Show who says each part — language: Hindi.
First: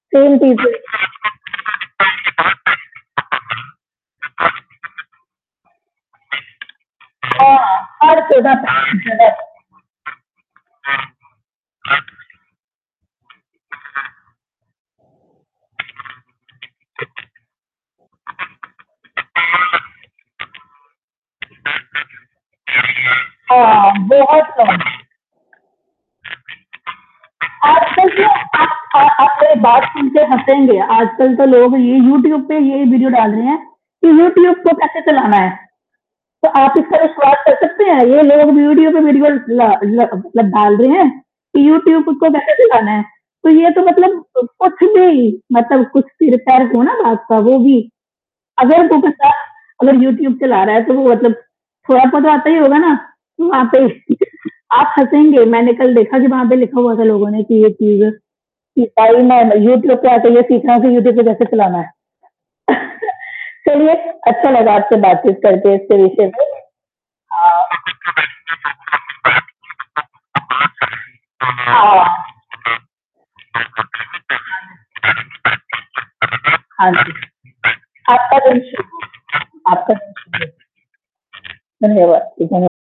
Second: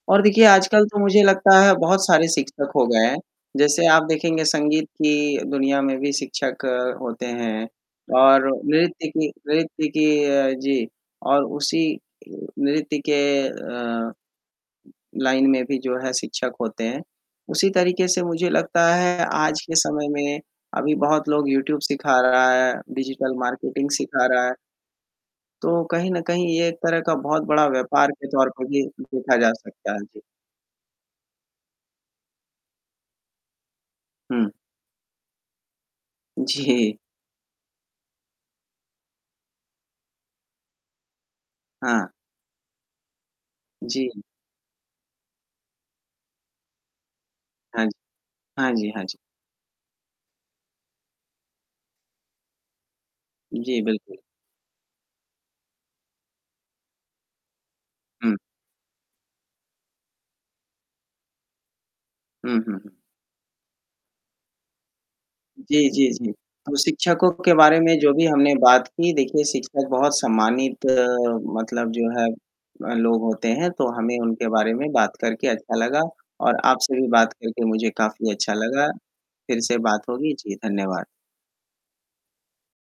Speaker 1: और
Speaker 2: सेम
Speaker 1: देखिए
Speaker 2: चीज़ें।
Speaker 1: आजकल तो मुझे लगता है बहुत सारे शिक्षक हो गए हैं, जैसे आप देखेंगे संगीत की दुनिया में भी शिक्षक होते हैं,
Speaker 2: हाँ। हर
Speaker 1: और
Speaker 2: सीधा
Speaker 1: नृत्य की
Speaker 2: [unintelligible]
Speaker 1: नृत्य की अ, जी और उसी नृत्य के अ, लाइन में भी जो है शिक्षक होते हैं, उसी तरीके से मुझे लगता है आज के समय में अभी बहुत लोग यूट्यूब सीखा रहा है, डिजिटल मार्केटिंग
Speaker 2: हाँ,
Speaker 1: सिखा रहा
Speaker 2: बहुत
Speaker 1: है।
Speaker 2: कम।
Speaker 1: तो कहीं न कहीं ये एक तरह का बहुत बड़ा
Speaker 2: आजकल
Speaker 1: व्यापार
Speaker 2: की जो
Speaker 1: के तौर
Speaker 2: अ
Speaker 1: पे भी
Speaker 2: अ, आप
Speaker 1: देखा जा
Speaker 2: मेरी बात
Speaker 1: सकता है,
Speaker 2: सुन के
Speaker 1: जी।
Speaker 2: हँसेंगे। आजकल तो लोग ये यूट्यूब पे ये ही वीडियो डाल रहे हैं, कि
Speaker 1: हुँ।
Speaker 2: यूट्यूब को कैसे चलाना है। तो आप
Speaker 1: जी।
Speaker 2: इसका विश्वास कर सकते है, ये लोग यूट्यूब पे वीडियो ला लब मतलब डाल रहे हैं, कि यूट्यूब
Speaker 1: हाँ।
Speaker 2: खुद को कैसे चलाना है। तो ये तो
Speaker 1: जी।
Speaker 2: मतलब अ, कुछ भी मतलब कुछ सिर-पैर हो ना बात का वो भी
Speaker 1: हाँ जी। हाँ
Speaker 2: अगर
Speaker 1: जी,
Speaker 2: वो
Speaker 1: हाँ जी।
Speaker 2: बंदा अगर यूट्यूब चला रहा है तो वो मतलब थोड़ा-बहुत तो आता ही होगा ना, वहाँ पे
Speaker 1: जी, बिल्कुल।
Speaker 2: आप हँसेंगे, मैंने कल देखा जब वहाँ पे लिखा हुआ था लोगों ने कि ये चीज़
Speaker 1: हुँ।
Speaker 2: कि भाई मैं यूट्यूब पे आके ये सीख रहा हूँ कि यूट्यूब से कैसे चलाना है।
Speaker 1: हुँ, हुँ, हुँ।
Speaker 2: चलिए अच्छा लगा आपसे बातचीत करके
Speaker 1: जी,
Speaker 2: इसके
Speaker 1: जी,
Speaker 2: विषय
Speaker 1: जी।
Speaker 2: में।
Speaker 1: तो शिक्षकों के बारे में
Speaker 2: अ
Speaker 1: जो भी हमने बात की देखिए शिक्षक बहुत सम्मानित मतलब जो
Speaker 2: हाँ।
Speaker 1: है अ, लोग होते हैं, तो हमें उनके बारे में बात करके अच्छा लगा और
Speaker 2: हाँ
Speaker 1: आपसे भी
Speaker 2: जी,
Speaker 1: बात करके मुझे काफ़ी
Speaker 2: आपका
Speaker 1: अच्छा
Speaker 2: दिन
Speaker 1: लगा।
Speaker 2: शुभ
Speaker 1: फिर
Speaker 2: हो
Speaker 1: से
Speaker 2: आपका
Speaker 1: बात
Speaker 2: दिन
Speaker 1: होगी
Speaker 2: शुभ हो।
Speaker 1: जी, धन्यवाद।
Speaker 2: धन्यवाद। जी धन्य